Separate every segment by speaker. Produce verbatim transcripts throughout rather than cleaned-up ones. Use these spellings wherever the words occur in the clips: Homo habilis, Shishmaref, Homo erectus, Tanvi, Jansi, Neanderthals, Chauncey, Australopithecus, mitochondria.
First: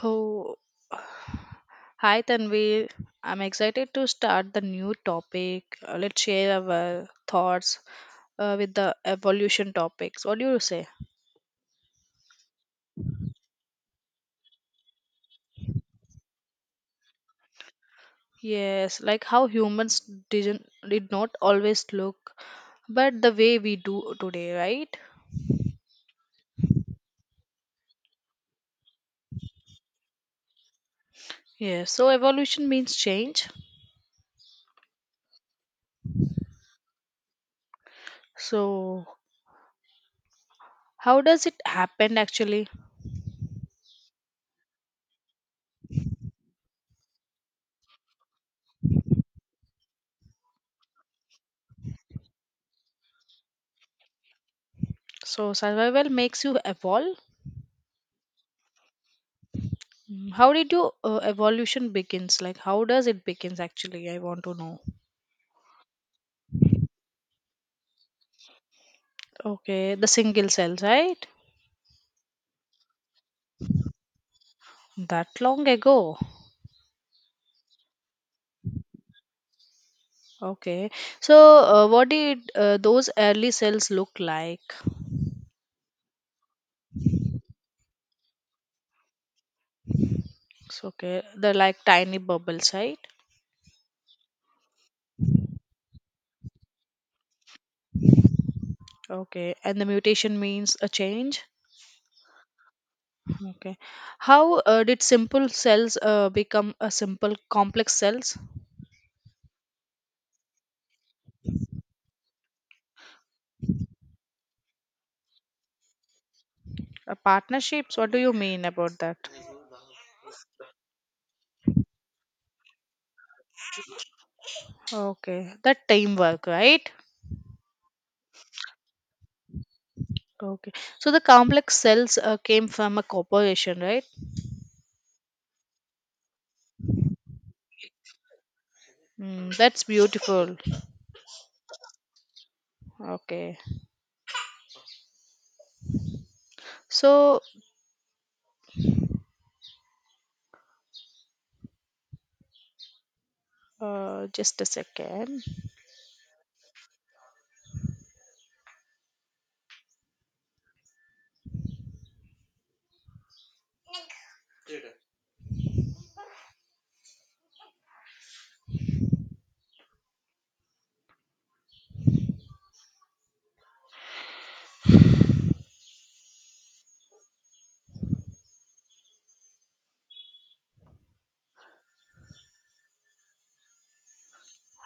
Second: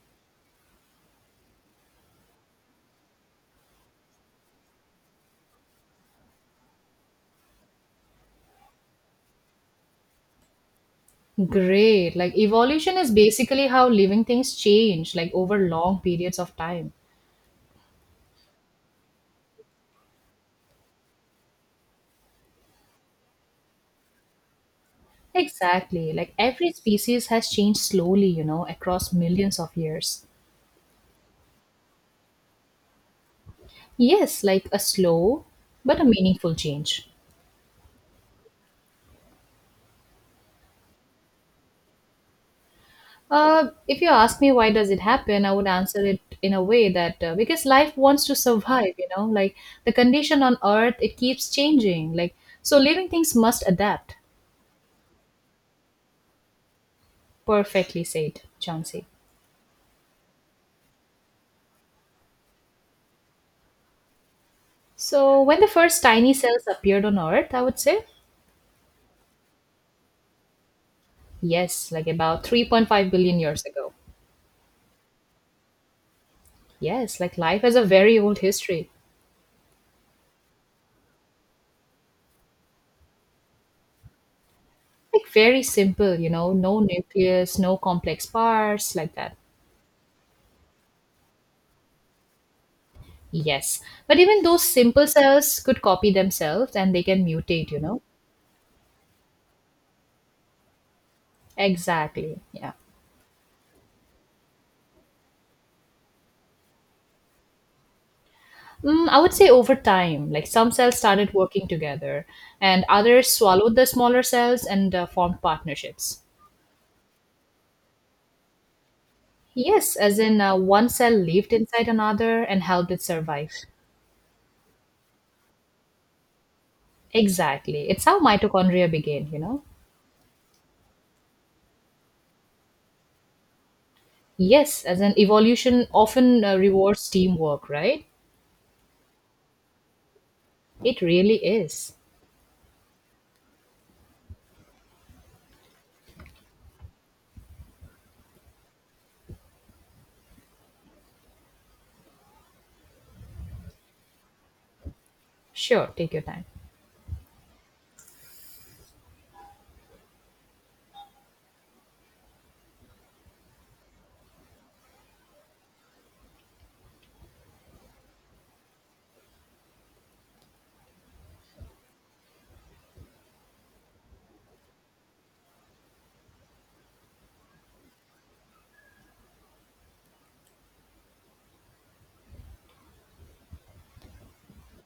Speaker 1: Oh, hi Tanvi. I'm excited to start the new topic. Uh, Let's share our thoughts uh, with the evolution topics. What do you say?
Speaker 2: Great. Like evolution is basically how living things change, like over long periods of time.
Speaker 1: Yes, like how humans didn't did not always look, but the way we do today, right?
Speaker 2: Exactly. Like every species has changed slowly, you know, across millions of years.
Speaker 1: Yes. So evolution means change.
Speaker 2: Yes, like a slow but a meaningful change.
Speaker 1: So how does it happen actually?
Speaker 2: Uh, if you ask me why does it happen, I would answer it in a way that uh, because life wants to survive, you know, like the condition on Earth it keeps changing. Like so, living things must adapt.
Speaker 1: So survival makes you evolve.
Speaker 2: Perfectly said, Chauncey.
Speaker 1: Mm, How did your uh, evolution begins? Like how does it begins actually? I want to know.
Speaker 2: So, when the first tiny cells appeared on Earth, I would say,
Speaker 1: Okay, the single cells, right?
Speaker 2: yes, like about three point five billion years ago.
Speaker 1: That long ago.
Speaker 2: Yes, like life has a very old history.
Speaker 1: Okay. So uh, what did uh, those early cells look like?
Speaker 2: Like very simple, you know, no nucleus, no complex parts, like that.
Speaker 1: So, okay, they're like tiny bubbles, right?
Speaker 2: Yes. But even those simple cells could copy themselves and they can mutate, you know?
Speaker 1: Okay. And the mutation means a change.
Speaker 2: Exactly. Yeah.
Speaker 1: Okay. How uh, did simple cells uh, become a simple complex cells?
Speaker 2: Mm, I would say over time, like some cells started working together and others swallowed the smaller cells and uh, formed partnerships.
Speaker 1: Uh, partnerships. What do you mean about that?
Speaker 2: Yes, as in uh, one cell lived inside another and helped it survive.
Speaker 1: Okay, that teamwork, right?
Speaker 2: Exactly. It's how mitochondria began, you know?
Speaker 1: Okay. So the complex cells uh, came from a corporation, right?
Speaker 2: Yes, as in evolution often uh, rewards teamwork, right?
Speaker 1: Mm, that's beautiful.
Speaker 2: It really is.
Speaker 1: Okay. So uh, just a second.
Speaker 2: Sure, take your time.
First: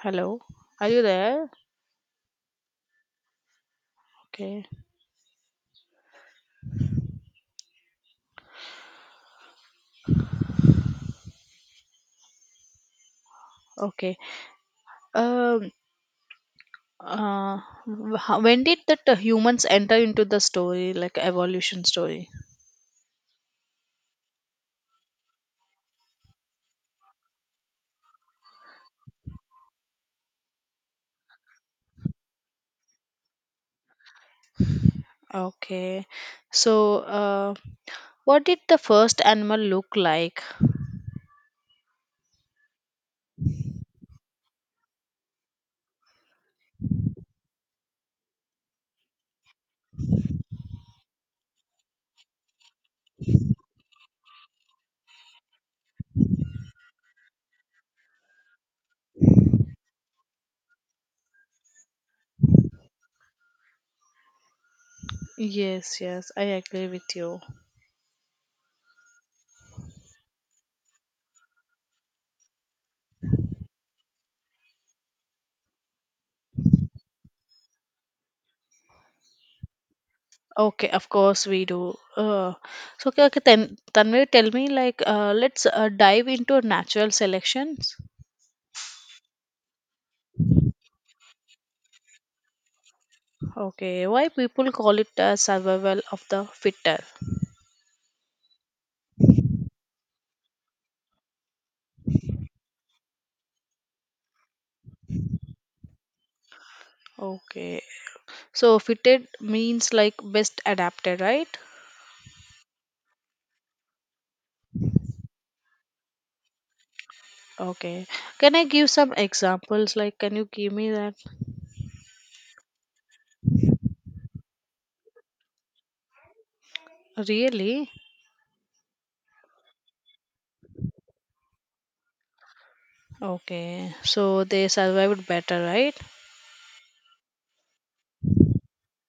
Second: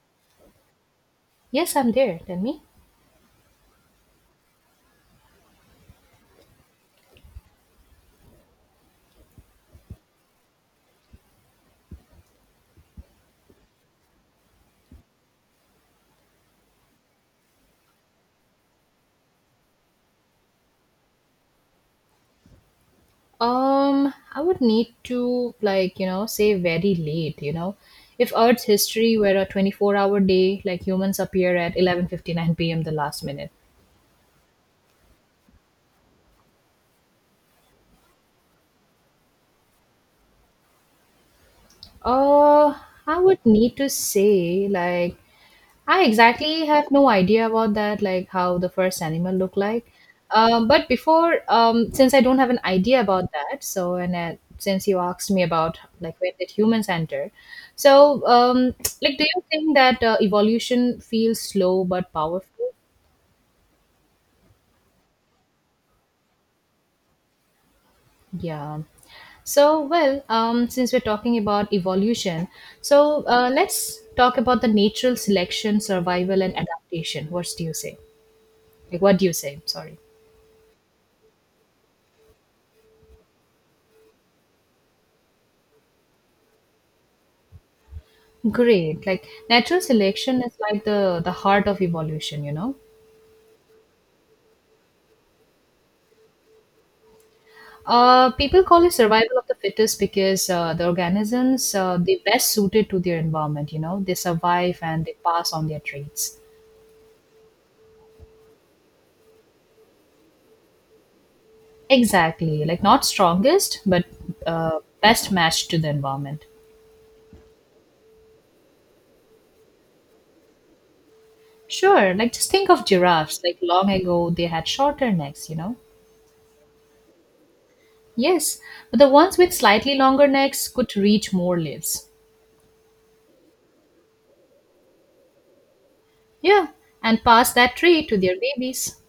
Speaker 1: Hello. Are you there?
Speaker 2: Yes, I'm there. Tell me.
Speaker 1: Okay. Okay. Um. Uh, wh- how- when did that uh, humans enter into the story, like evolution story?
Speaker 2: Um, I would need to, like, you know, say very late, you know? If Earth's history were a twenty-four-hour day, like humans appear at eleven fifty-nine p m the last minute.
Speaker 1: Okay. So, uh, what did the first animal look like?
Speaker 2: Uh, I would need to say like I exactly have no idea about that, like how the first animal looked like. Um, but before, um, since I don't have an idea about that, so and uh, since you asked me about like where did humans enter, so um, like do you think that uh, evolution feels slow but powerful?
Speaker 1: Yes. Yes. I agree with you.
Speaker 2: Yeah. So, well, um, since we're talking about evolution, so uh, let's talk about the natural selection, survival, and adaptation. What do you say? Like, what do you say? Sorry.
Speaker 1: Okay, of course we do. Uh, so, okay, okay, then Tanvi, tell me, like, uh, let's uh, dive into natural selections.
Speaker 2: Great. Like natural selection is like the the heart of evolution, you know.
Speaker 1: Okay, why people call it uh, survival of the fitter?
Speaker 2: Uh, people call it survival of the fittest because uh, the organisms uh, they best suited to their environment, you know. They survive and they pass on their traits.
Speaker 1: Okay, so fitted means like best adapted, right?
Speaker 2: Exactly. Like not strongest, but uh, best matched to the environment.
Speaker 1: Okay, can I give some examples? Like, can you give me that?
Speaker 2: Sure. Like just think of giraffes. Like long ago, they had shorter necks, you know.
Speaker 1: Really?
Speaker 2: Yes, but the ones with slightly longer necks could reach more leaves.
Speaker 1: Okay, so they survived better, right?
Speaker 2: Yeah, and pass that tree to their babies.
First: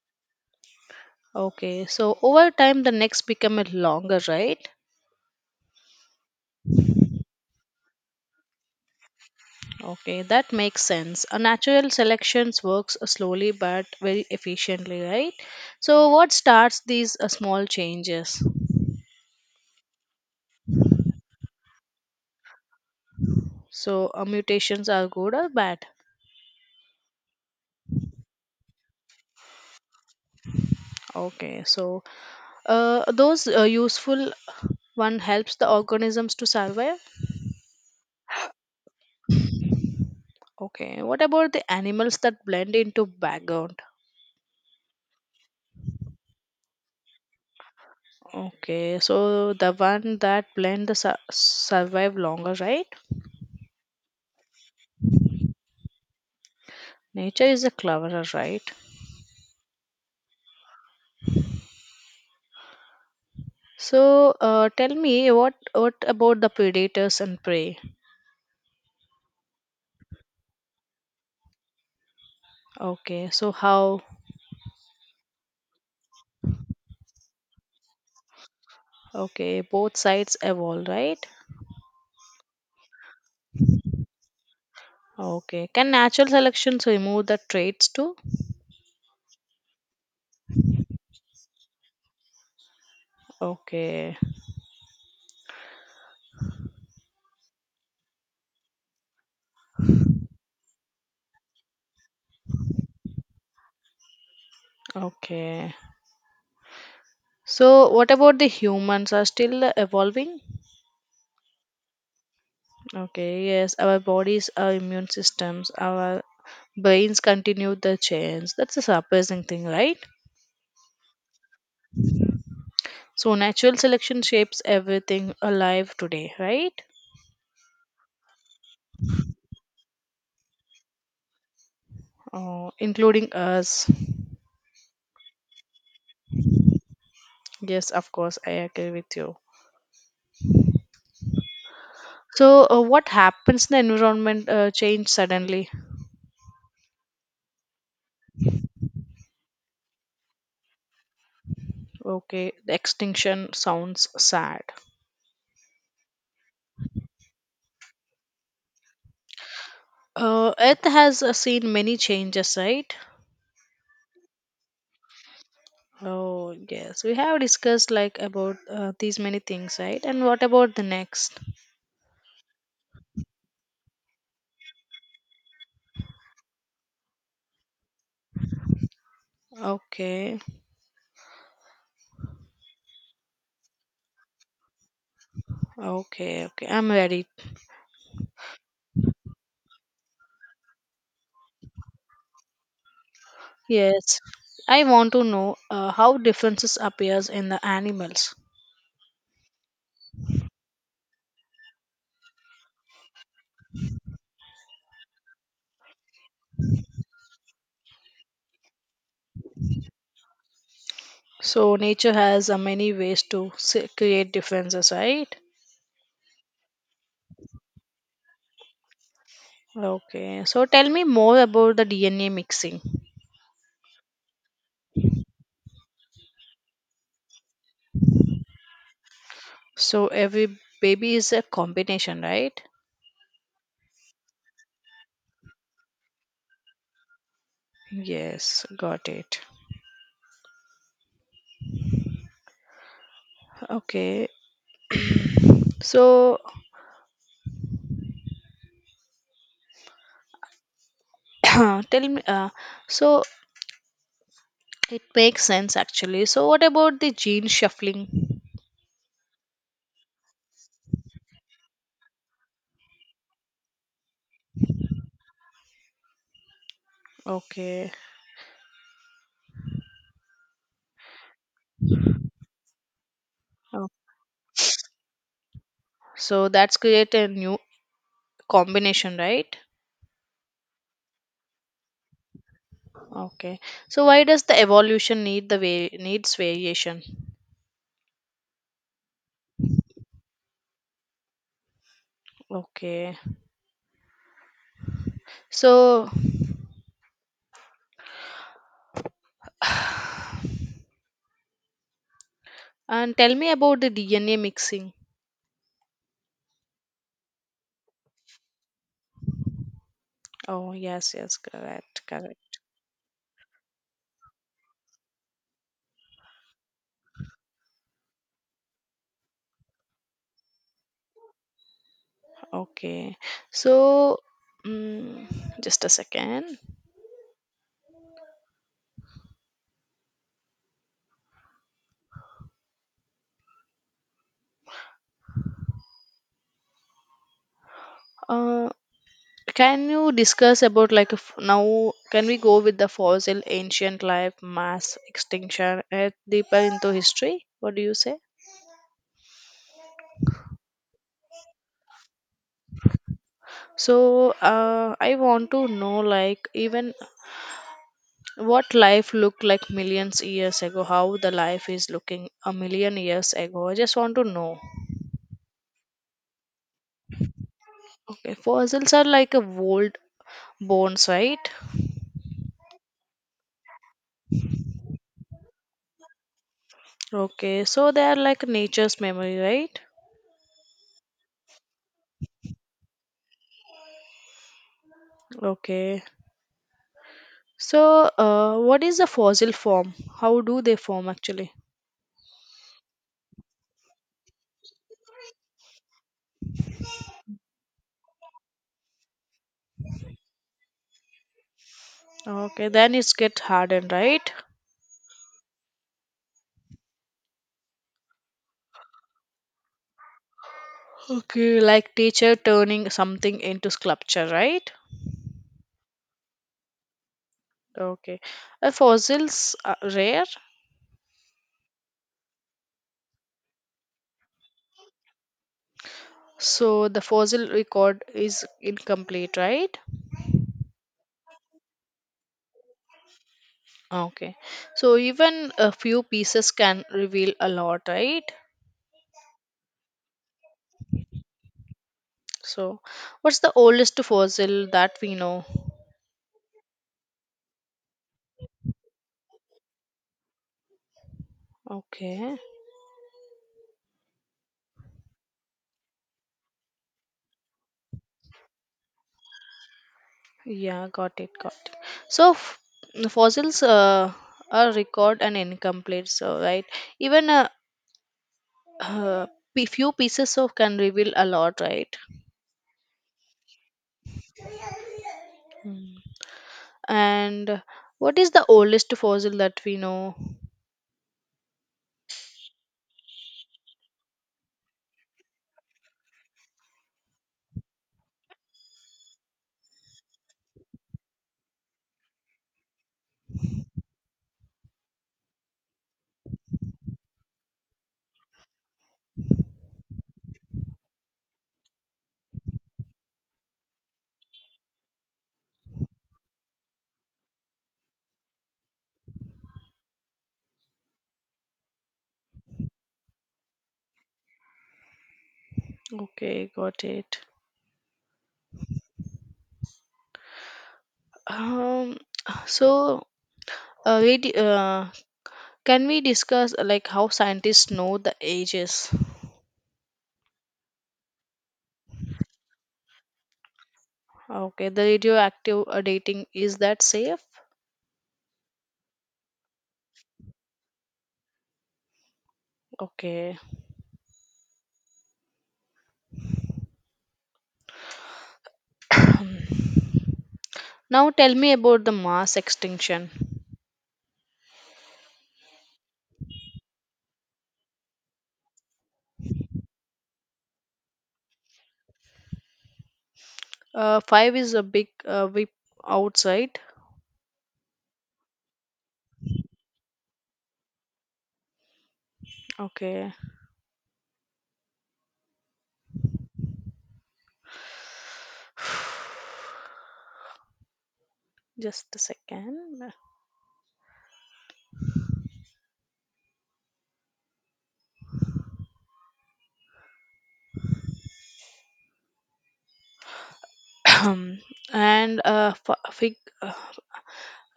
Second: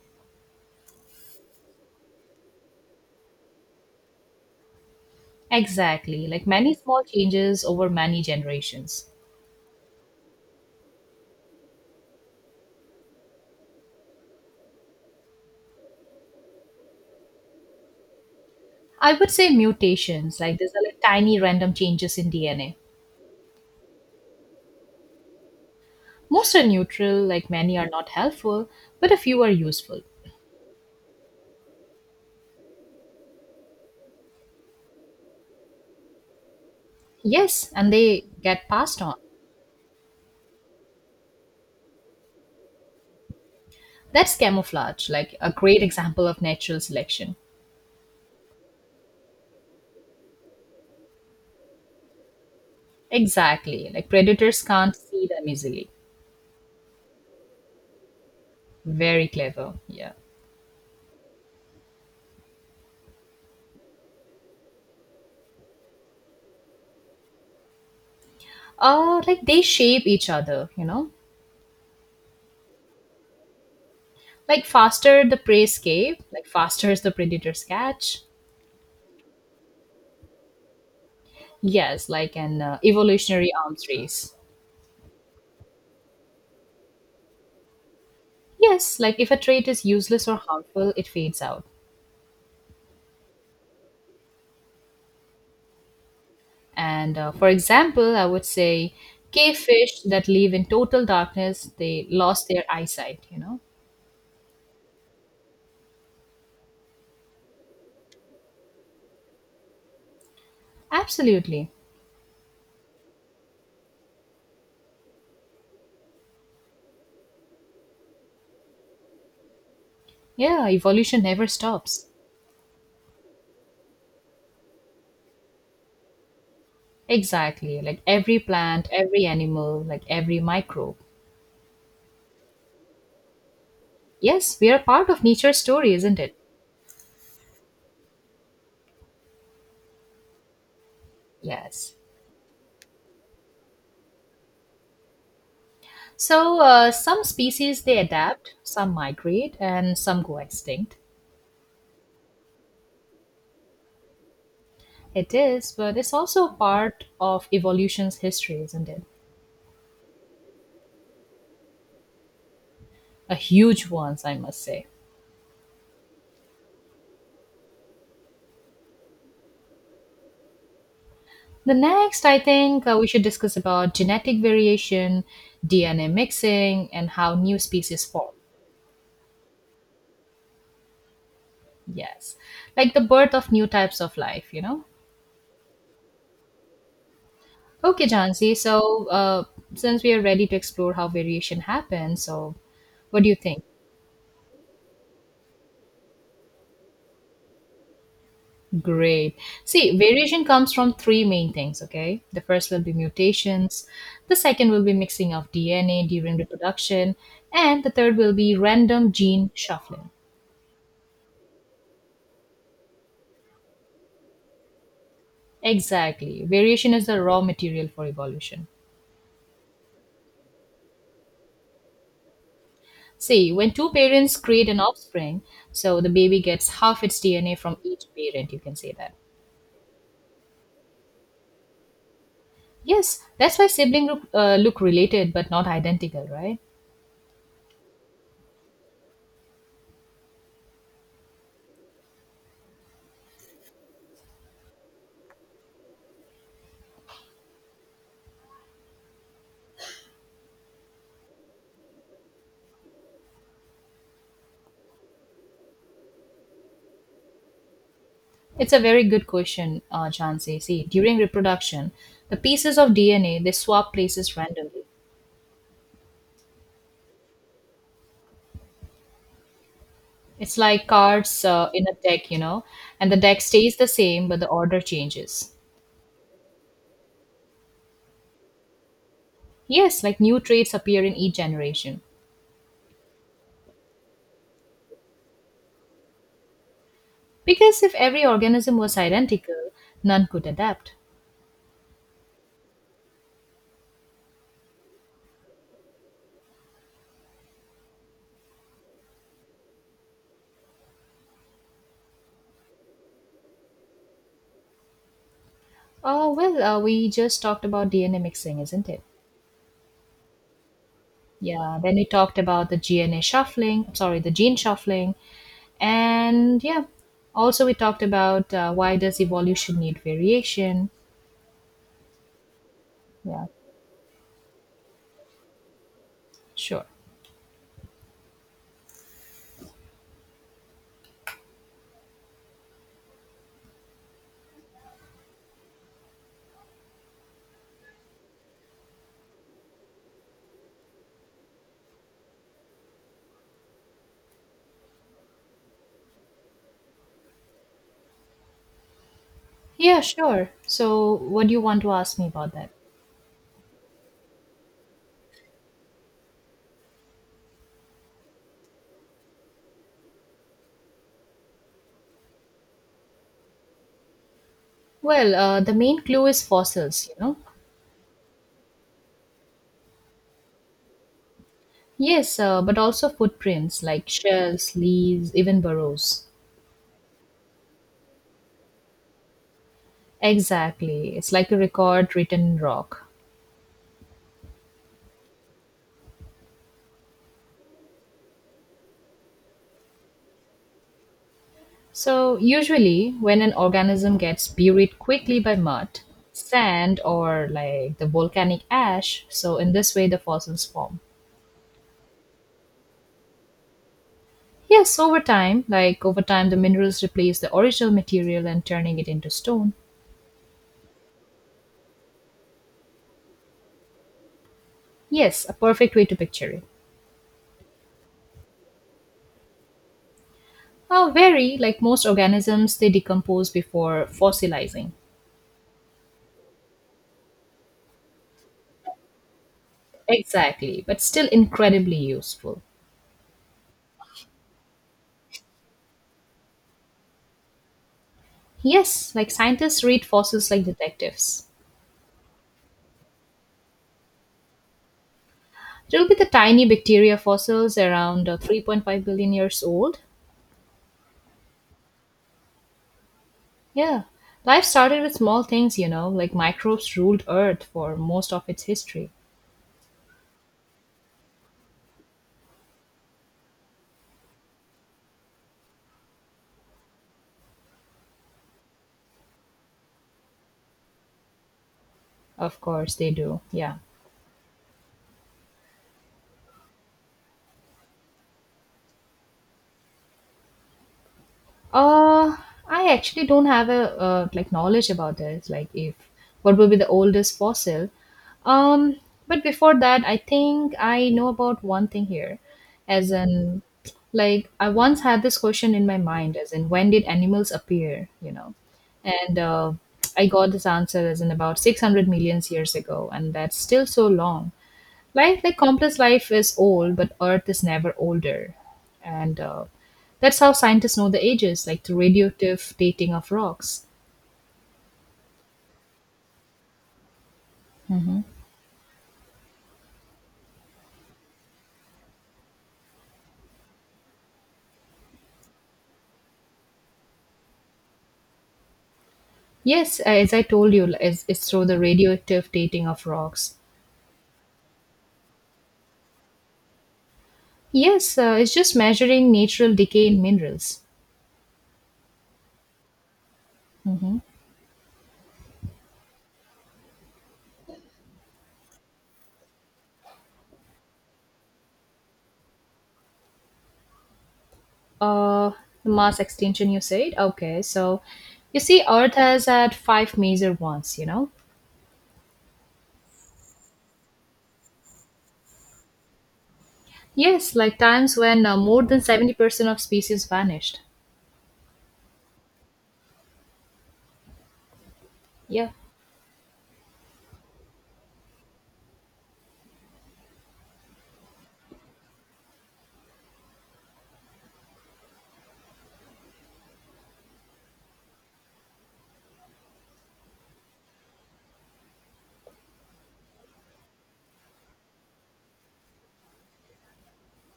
Speaker 1: Okay, so over time the necks become a longer, right?
Speaker 2: Exactly, like many small changes over many generations.
Speaker 1: Okay, that makes sense. A natural selections works slowly but very efficiently, right? So what starts these uh, small changes?
Speaker 2: I would say mutations, like these are like tiny random changes in D N A.
Speaker 1: So uh, mutations are good or bad?
Speaker 2: Most are neutral, like many are not helpful, but a few are useful.
Speaker 1: Okay, so uh, those uh, useful one helps the organisms to survive.
Speaker 2: Yes, and they get passed on.
Speaker 1: Okay, what about the animals that blend into background?
Speaker 2: That's camouflage, like a great example of natural selection.
Speaker 1: Okay, so the one that blend the su- survive longer, right?
Speaker 2: Exactly, like predators can't see them easily.
Speaker 1: Nature is a cleverer, right?
Speaker 2: Very clever, yeah.
Speaker 1: So, uh, tell me what what about the predators and prey?
Speaker 2: Uh, like they shape each other, you know?
Speaker 1: Okay, so how?
Speaker 2: Like faster the prey escape, like faster is the predator's catch.
Speaker 1: Okay, both sides evolve, right?
Speaker 2: Yes, like an uh, evolutionary arms race.
Speaker 1: Okay, can natural selection remove the traits too?
Speaker 2: Yes, like if a trait is useless or harmful, it fades out.
Speaker 1: Okay,
Speaker 2: And uh, for example, I would say cavefish that live in total darkness, they lost their eyesight, you know?
Speaker 1: okay. So, what about the humans are still evolving?
Speaker 2: Absolutely.
Speaker 1: Okay, yes, our bodies, our immune systems, our brains continue the change. That's a surprising thing, right?
Speaker 2: Yeah, evolution never stops.
Speaker 1: So, natural selection shapes everything alive today, right?
Speaker 2: Exactly. Like every plant, every animal, like every microbe.
Speaker 1: Uh, including us.
Speaker 2: Yes, we are part of nature's story, isn't it?
Speaker 1: Yes, of course, I agree with you.
Speaker 2: Yes.
Speaker 1: So, uh, what happens in the environment uh, change suddenly?
Speaker 2: So uh, some species they adapt, some migrate, and some go extinct.
Speaker 1: Okay, the extinction sounds sad.
Speaker 2: It is, but it's also part of evolution's history, isn't it?
Speaker 1: Uh, Earth has uh, seen many changes, right?
Speaker 2: A huge one, I must say.
Speaker 1: Oh, yes, we have discussed like about uh, these many things, right? And what about the next?
Speaker 2: The next, I think uh, we should discuss about genetic variation, D N A mixing, and how new species form.
Speaker 1: Okay,
Speaker 2: Yes, like the birth of new types of life, you know?
Speaker 1: okay, okay. I'm ready.
Speaker 2: Okay, Jansi, so uh, since we are ready to explore how variation happens, so what do you think?
Speaker 1: Yes, I want to know uh, how differences appears in the animals.
Speaker 2: Great. See, variation comes from three main things, okay? The first will be mutations, the second will be mixing of D N A during reproduction, and the third will be random gene shuffling.
Speaker 1: So nature has uh, many ways to s- create differences, right?
Speaker 2: Exactly. Variation is the raw material for evolution.
Speaker 1: Okay, so tell me more about the D N A mixing.
Speaker 2: See, when two parents create an offspring, so the baby gets half its D N A from each parent, you can say that.
Speaker 1: So every baby is a combination, right?
Speaker 2: Yes, that's why siblings look, uh, look related but not identical, right?
Speaker 1: Yes, got it. Okay, so tell me, uh, so it makes sense actually. So what about the gene shuffling?
Speaker 2: It's a very good question, uh, Chansey. See, during reproduction, the pieces of D N A they swap places randomly.
Speaker 1: Okay,
Speaker 2: It's like cards uh, in a deck, you know, and the deck stays
Speaker 1: oh,
Speaker 2: the same, but the order changes.
Speaker 1: so that's create a new combination, right?
Speaker 2: Yes, like new traits appear in each generation.
Speaker 1: Okay, so why does the evolution need the way needs variation?
Speaker 2: Because if every organism was identical, none could adapt.
Speaker 1: Okay, so and tell me about the D N A mixing.
Speaker 2: Oh, well, uh, we just talked about D N A mixing, isn't it?
Speaker 1: Oh, yes, yes,
Speaker 2: Yeah, then
Speaker 1: correct,
Speaker 2: we talked
Speaker 1: correct.
Speaker 2: about the D N A shuffling, sorry, the gene shuffling. And yeah, also we talked about uh, why does evolution need variation?
Speaker 1: Okay.
Speaker 2: Yeah,
Speaker 1: So, mm, just a second.
Speaker 2: sure.
Speaker 1: Uh, can you discuss about like f- now? Can we go with the fossil, ancient life, mass extinction, and deeper into history? What do you say?
Speaker 2: Yeah, sure. So, what do you want to ask me about that?
Speaker 1: So, uh, I want to know like even what life looked like millions years ago, how the life is looking a million years ago. I just want to know.
Speaker 2: Well, uh, the main clue is fossils, you know.
Speaker 1: Okay, fossils are like a old bones, right?
Speaker 2: Yes, uh, but also footprints like shells, leaves, even burrows.
Speaker 1: Okay, so they are like nature's memory, right?
Speaker 2: Exactly. It's like a record written in rock.
Speaker 1: Okay. So, uh, what is the fossil form? How do they form actually?
Speaker 2: So, usually, when an organism gets buried quickly by mud, sand, or like the volcanic ash, so in this way the fossils form.
Speaker 1: Okay, then it's get hardened, right?
Speaker 2: Yes, over time, like over time, the minerals replace the original material and turning it into stone.
Speaker 1: Okay, like teacher turning something into sculpture, right?
Speaker 2: Yes, a perfect way to picture it.
Speaker 1: Okay. Uh, fossils are rare,
Speaker 2: Oh, very, like most organisms, they decompose before fossilizing.
Speaker 1: so the fossil record is incomplete, right?
Speaker 2: Exactly, but still incredibly useful.
Speaker 1: Okay. So even a few pieces can reveal a lot, right?
Speaker 2: Yes, like scientists read fossils like detectives.
Speaker 1: So, what's the oldest fossil that we know?
Speaker 2: There will be the tiny bacteria fossils around uh, three point five billion years old.
Speaker 1: Okay.
Speaker 2: Yeah, life started with small things, you know, like microbes ruled Earth for most of its history.
Speaker 1: Yeah, got it, got it. So f- fossils uh, are record and incomplete, so right. Even a uh, uh, p- few pieces of can reveal a lot, right?
Speaker 2: Of course, they do, yeah.
Speaker 1: Mm. And what is the oldest fossil that we know?
Speaker 2: Uh, I actually don't have a uh, like knowledge about this. Like, if what will be the oldest fossil? Um, but before that, I think I know about one thing here, as in, like I once had this question in my mind, as in, when did animals appear? You know, and uh, I got this answer as in about six hundred millions years ago, and that's still so long. Life, like complex life, is old, but Earth is never older. And uh, that's how scientists know the ages, like the radioactive dating of rocks.
Speaker 1: Okay, got it. Um, so uh, we di- uh, can we discuss uh, like how scientists know the ages?
Speaker 2: Yes, uh, as I told you, it's, it's through the radioactive dating of rocks.
Speaker 1: Okay, the radioactive uh, dating is that safe?
Speaker 2: Yes, uh, it's just measuring natural decay in minerals.
Speaker 1: Okay.
Speaker 2: Hmm.
Speaker 1: Now tell me about the mass extinction.
Speaker 2: Uh, the mass extinction, you said? Okay, so you see, Earth has had five major ones, you know?
Speaker 1: Uh, five is a big uh, whip outside.
Speaker 2: Yes, like times when uh, more than seventy percent of species vanished.
Speaker 1: Okay.
Speaker 2: Yeah.
Speaker 1: Just a second. and uh, f- fig- uh,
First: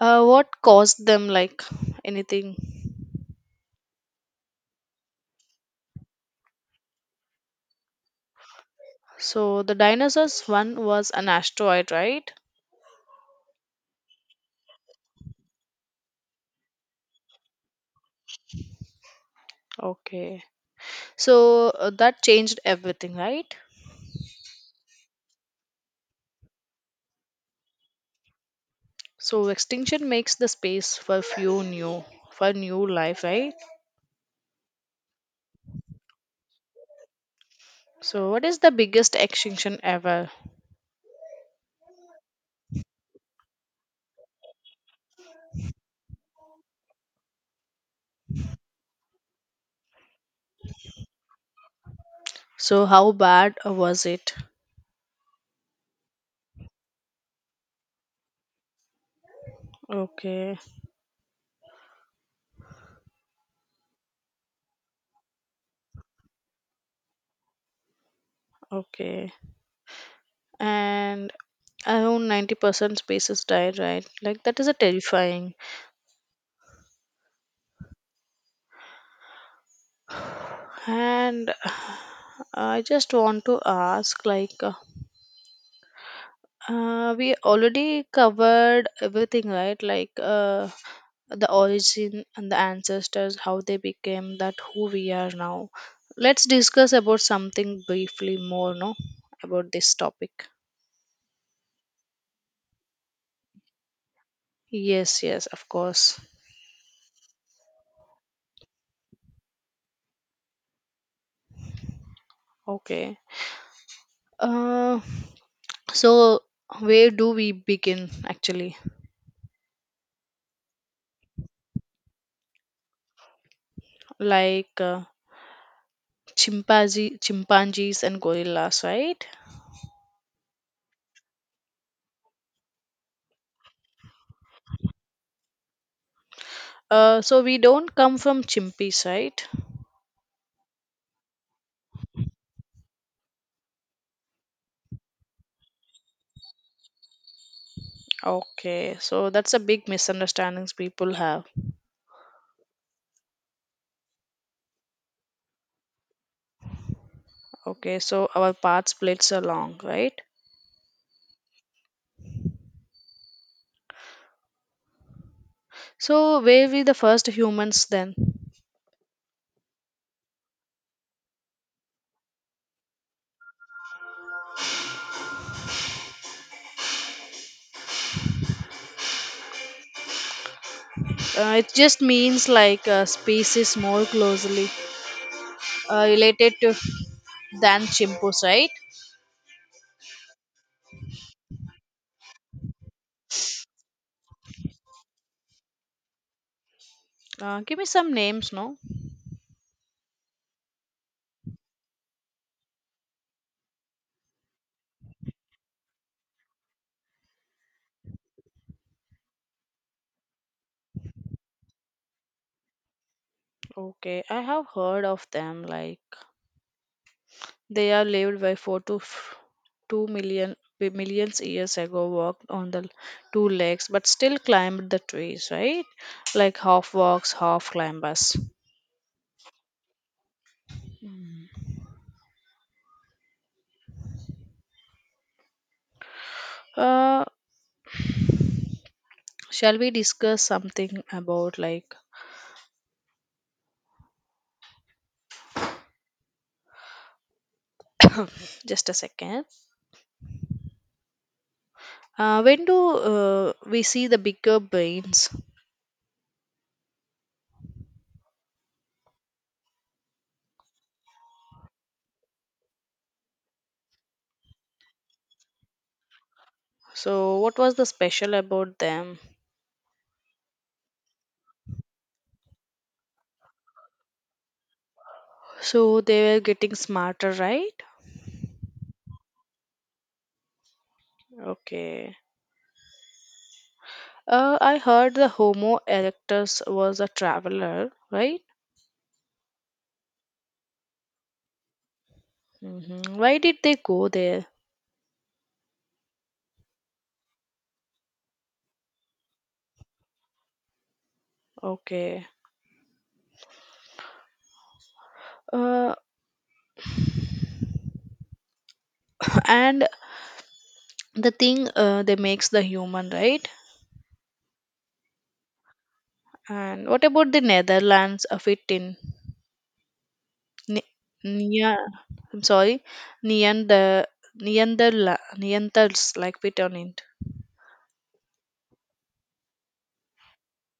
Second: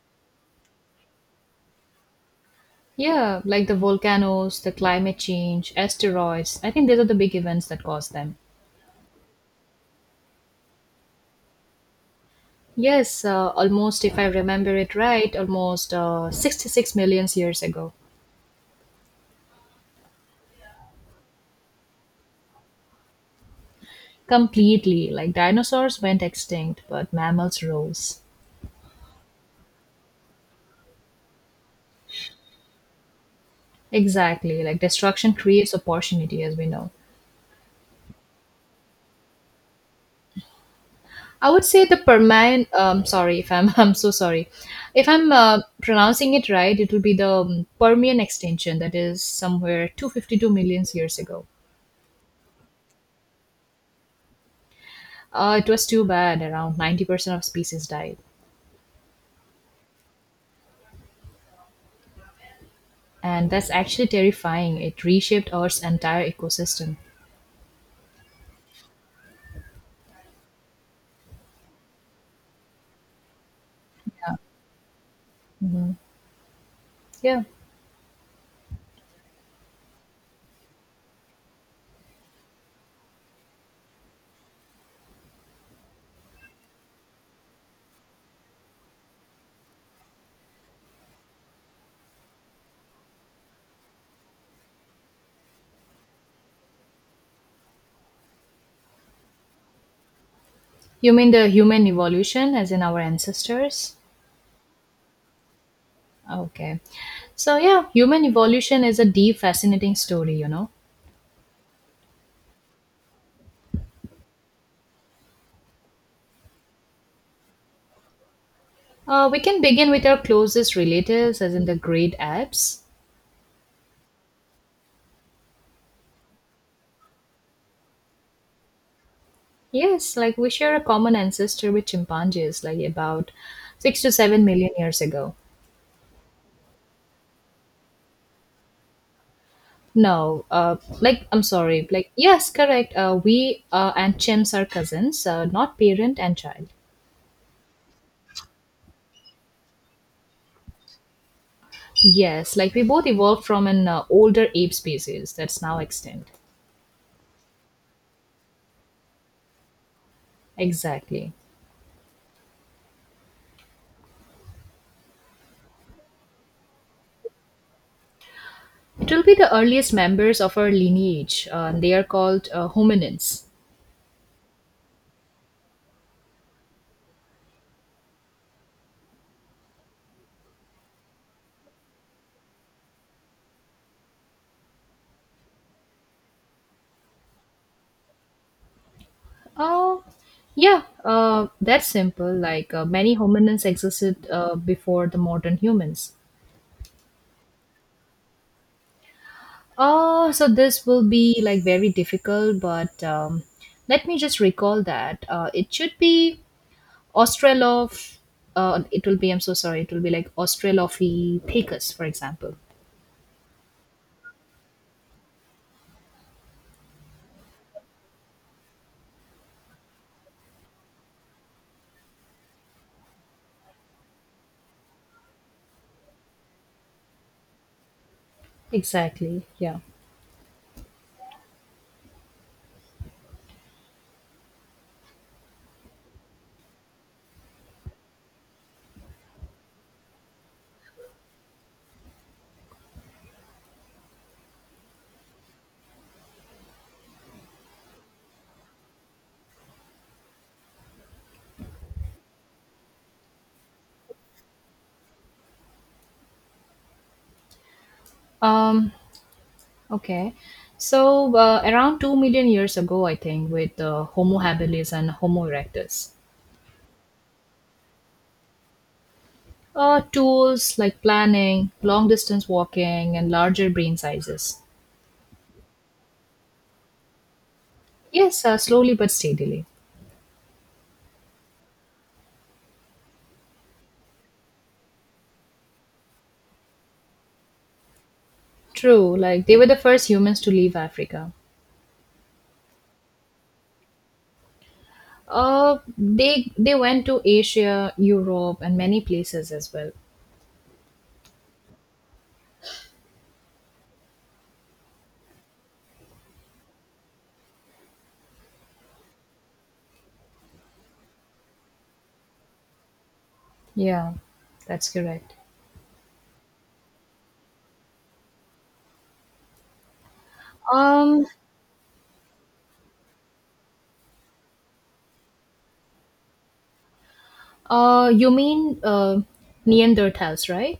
Speaker 1: uh, what caused them? Like anything?
Speaker 2: Yeah, like the volcanoes, the climate change, asteroids. I think these are the big events that cause them.
Speaker 1: So the dinosaurs one was an asteroid, right?
Speaker 2: Yes, uh, almost, if I remember it right, almost uh, sixty-six million years ago.
Speaker 1: Okay. So uh, that changed everything, right?
Speaker 2: Completely, like dinosaurs went extinct, but mammals rose.
Speaker 1: So extinction makes the space for few new, for new life, right?
Speaker 2: Exactly, like destruction creates opportunity, as we know.
Speaker 1: So, what is the biggest extinction ever?
Speaker 2: I would say the Permian. Um, sorry if I'm. I'm so sorry. If I'm uh, pronouncing it right, it will be the um, Permian extinction that is somewhere two hundred fifty-two million years ago.
Speaker 1: So, how bad was it?
Speaker 2: Uh, it was too bad. Around ninety percent of species died.
Speaker 1: Okay,
Speaker 2: And that's actually terrifying. It reshaped Earth's entire ecosystem.
Speaker 1: okay. And around ninety percent species died, right? Like, that is a terrifying.
Speaker 2: Yeah.
Speaker 1: And I just want to ask, like, Uh, we already covered everything, right? Like uh, the origin and the ancestors, how they became that who we are now. Let's discuss about something briefly more, no? About this topic.
Speaker 2: You mean the human evolution, as in our ancestors?
Speaker 1: Yes, yes, of course.
Speaker 2: Okay. So, yeah, human evolution is a deep, fascinating story, you know.
Speaker 1: Okay. Uh, so where do we begin actually?
Speaker 2: Uh, we can begin with our closest relatives, as in the great apes.
Speaker 1: Like uh, chimpanzee, chimpanzees and gorillas, right?
Speaker 2: Yes, like we share a common ancestor with chimpanzees, like about six to seven million years ago.
Speaker 1: Uh, so we don't come from chimpies, right?
Speaker 2: No, uh, like I'm sorry, like yes, correct. Uh, we uh, and chimps are cousins, uh, not parent and child.
Speaker 1: Okay, so that's a big misunderstandings people have.
Speaker 2: Yes, like we both evolved from an uh, older ape species that's now extinct.
Speaker 1: Okay, so our paths splits are long, right?
Speaker 2: Exactly.
Speaker 1: So were we the first humans then?
Speaker 2: It will be the earliest members of our lineage. Uh, and they are called uh, hominins.
Speaker 1: Uh, it just means like uh, species more closely uh, related to than chimpanzees, right?
Speaker 2: Oh, yeah, uh, that's simple. Like uh, many hominins existed uh, before the modern humans.
Speaker 1: Uh, give me some names, no?
Speaker 2: Oh, so this will be like very difficult, but um, let me just recall that uh, it should be Australoph. Uh, it will be. I'm so sorry. It will be like Australopithecus, for example.
Speaker 1: Okay, I have heard of them, like they are lived by four to f- two million bi- millions years ago, walked on the two legs but still climbed the trees, right? Like half walks half climbers.
Speaker 2: Exactly. Yeah.
Speaker 1: uh shall we discuss something about like just a second. uh, when do uh, we see the bigger brains?
Speaker 2: Um, okay. So uh, around two million years ago, I think, with uh, Homo habilis and Homo erectus,
Speaker 1: So what was the special about them?
Speaker 2: uh, tools like planning, long distance walking, and larger brain sizes.
Speaker 1: So they were getting smarter, right?
Speaker 2: Yes, uh, slowly but steadily.
Speaker 1: Okay. uh, I heard the homo erectus was a traveler, right?
Speaker 2: True, like they were the first humans to leave Africa.
Speaker 1: Hmm. Why did they go there?
Speaker 2: Uh, they they went to Asia, Europe, and many places as well.
Speaker 1: Okay. Uh, and the thing uh, they makes the human, right.
Speaker 2: Yeah, that's correct.
Speaker 1: And what about the Netherlands? A fit in Ne-
Speaker 2: Um,
Speaker 1: Nia. I'm sorry, Neander Neanderla Neanderthals like fit on it.
Speaker 2: uh, you mean uh, Neanderthals, right?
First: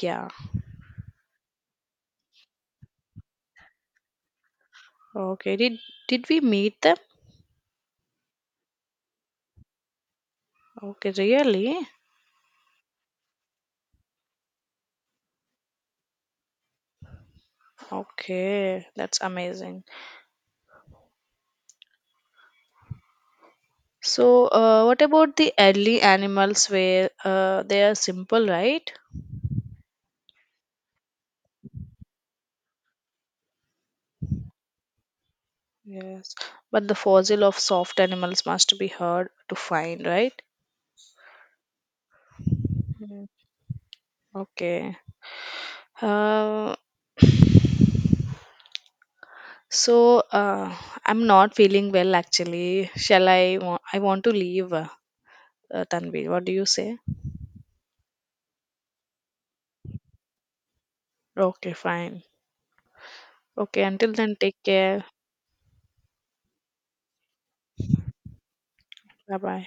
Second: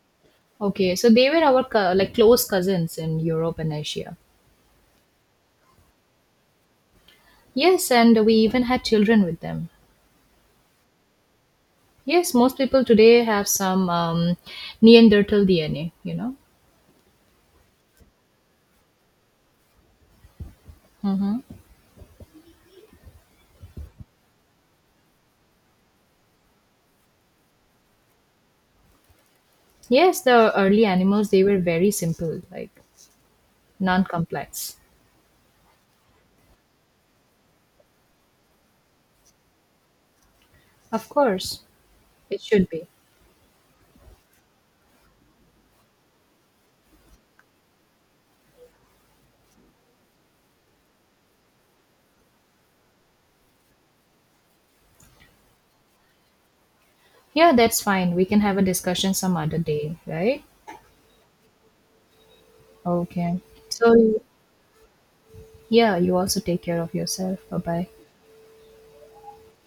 Speaker 1: Yeah.
Speaker 2: Okay, so they were our co- like close cousins in Europe and Asia.
Speaker 1: Okay. Did did we meet them?
Speaker 2: Yes, and we even had children with them.
Speaker 1: Okay. Really?
Speaker 2: Yes, most people today have some um, Neanderthal D N A. You know.
Speaker 1: Okay. That's amazing.
Speaker 2: Mm-hmm.
Speaker 1: So, uh, what about the early animals? Where uh, they are simple, right?
Speaker 2: Yes, the early animals they were very simple, like non-complex.
Speaker 1: Yes, but the fossil of soft animals must be hard to find, right?
Speaker 2: Of course, it should be.
Speaker 1: Mm. Okay. Uh, so uh, I'm not feeling well actually. Shall I? wa- I want to leave, uh, uh, Tanvi. What do you say?
Speaker 2: Yeah, that's fine. We can have a discussion some other day, right?
Speaker 1: Okay, fine.
Speaker 2: Okay.
Speaker 1: Okay, until
Speaker 2: So,
Speaker 1: then, take care.
Speaker 2: yeah, you also take care of yourself. Bye bye.
Speaker 1: Bye bye.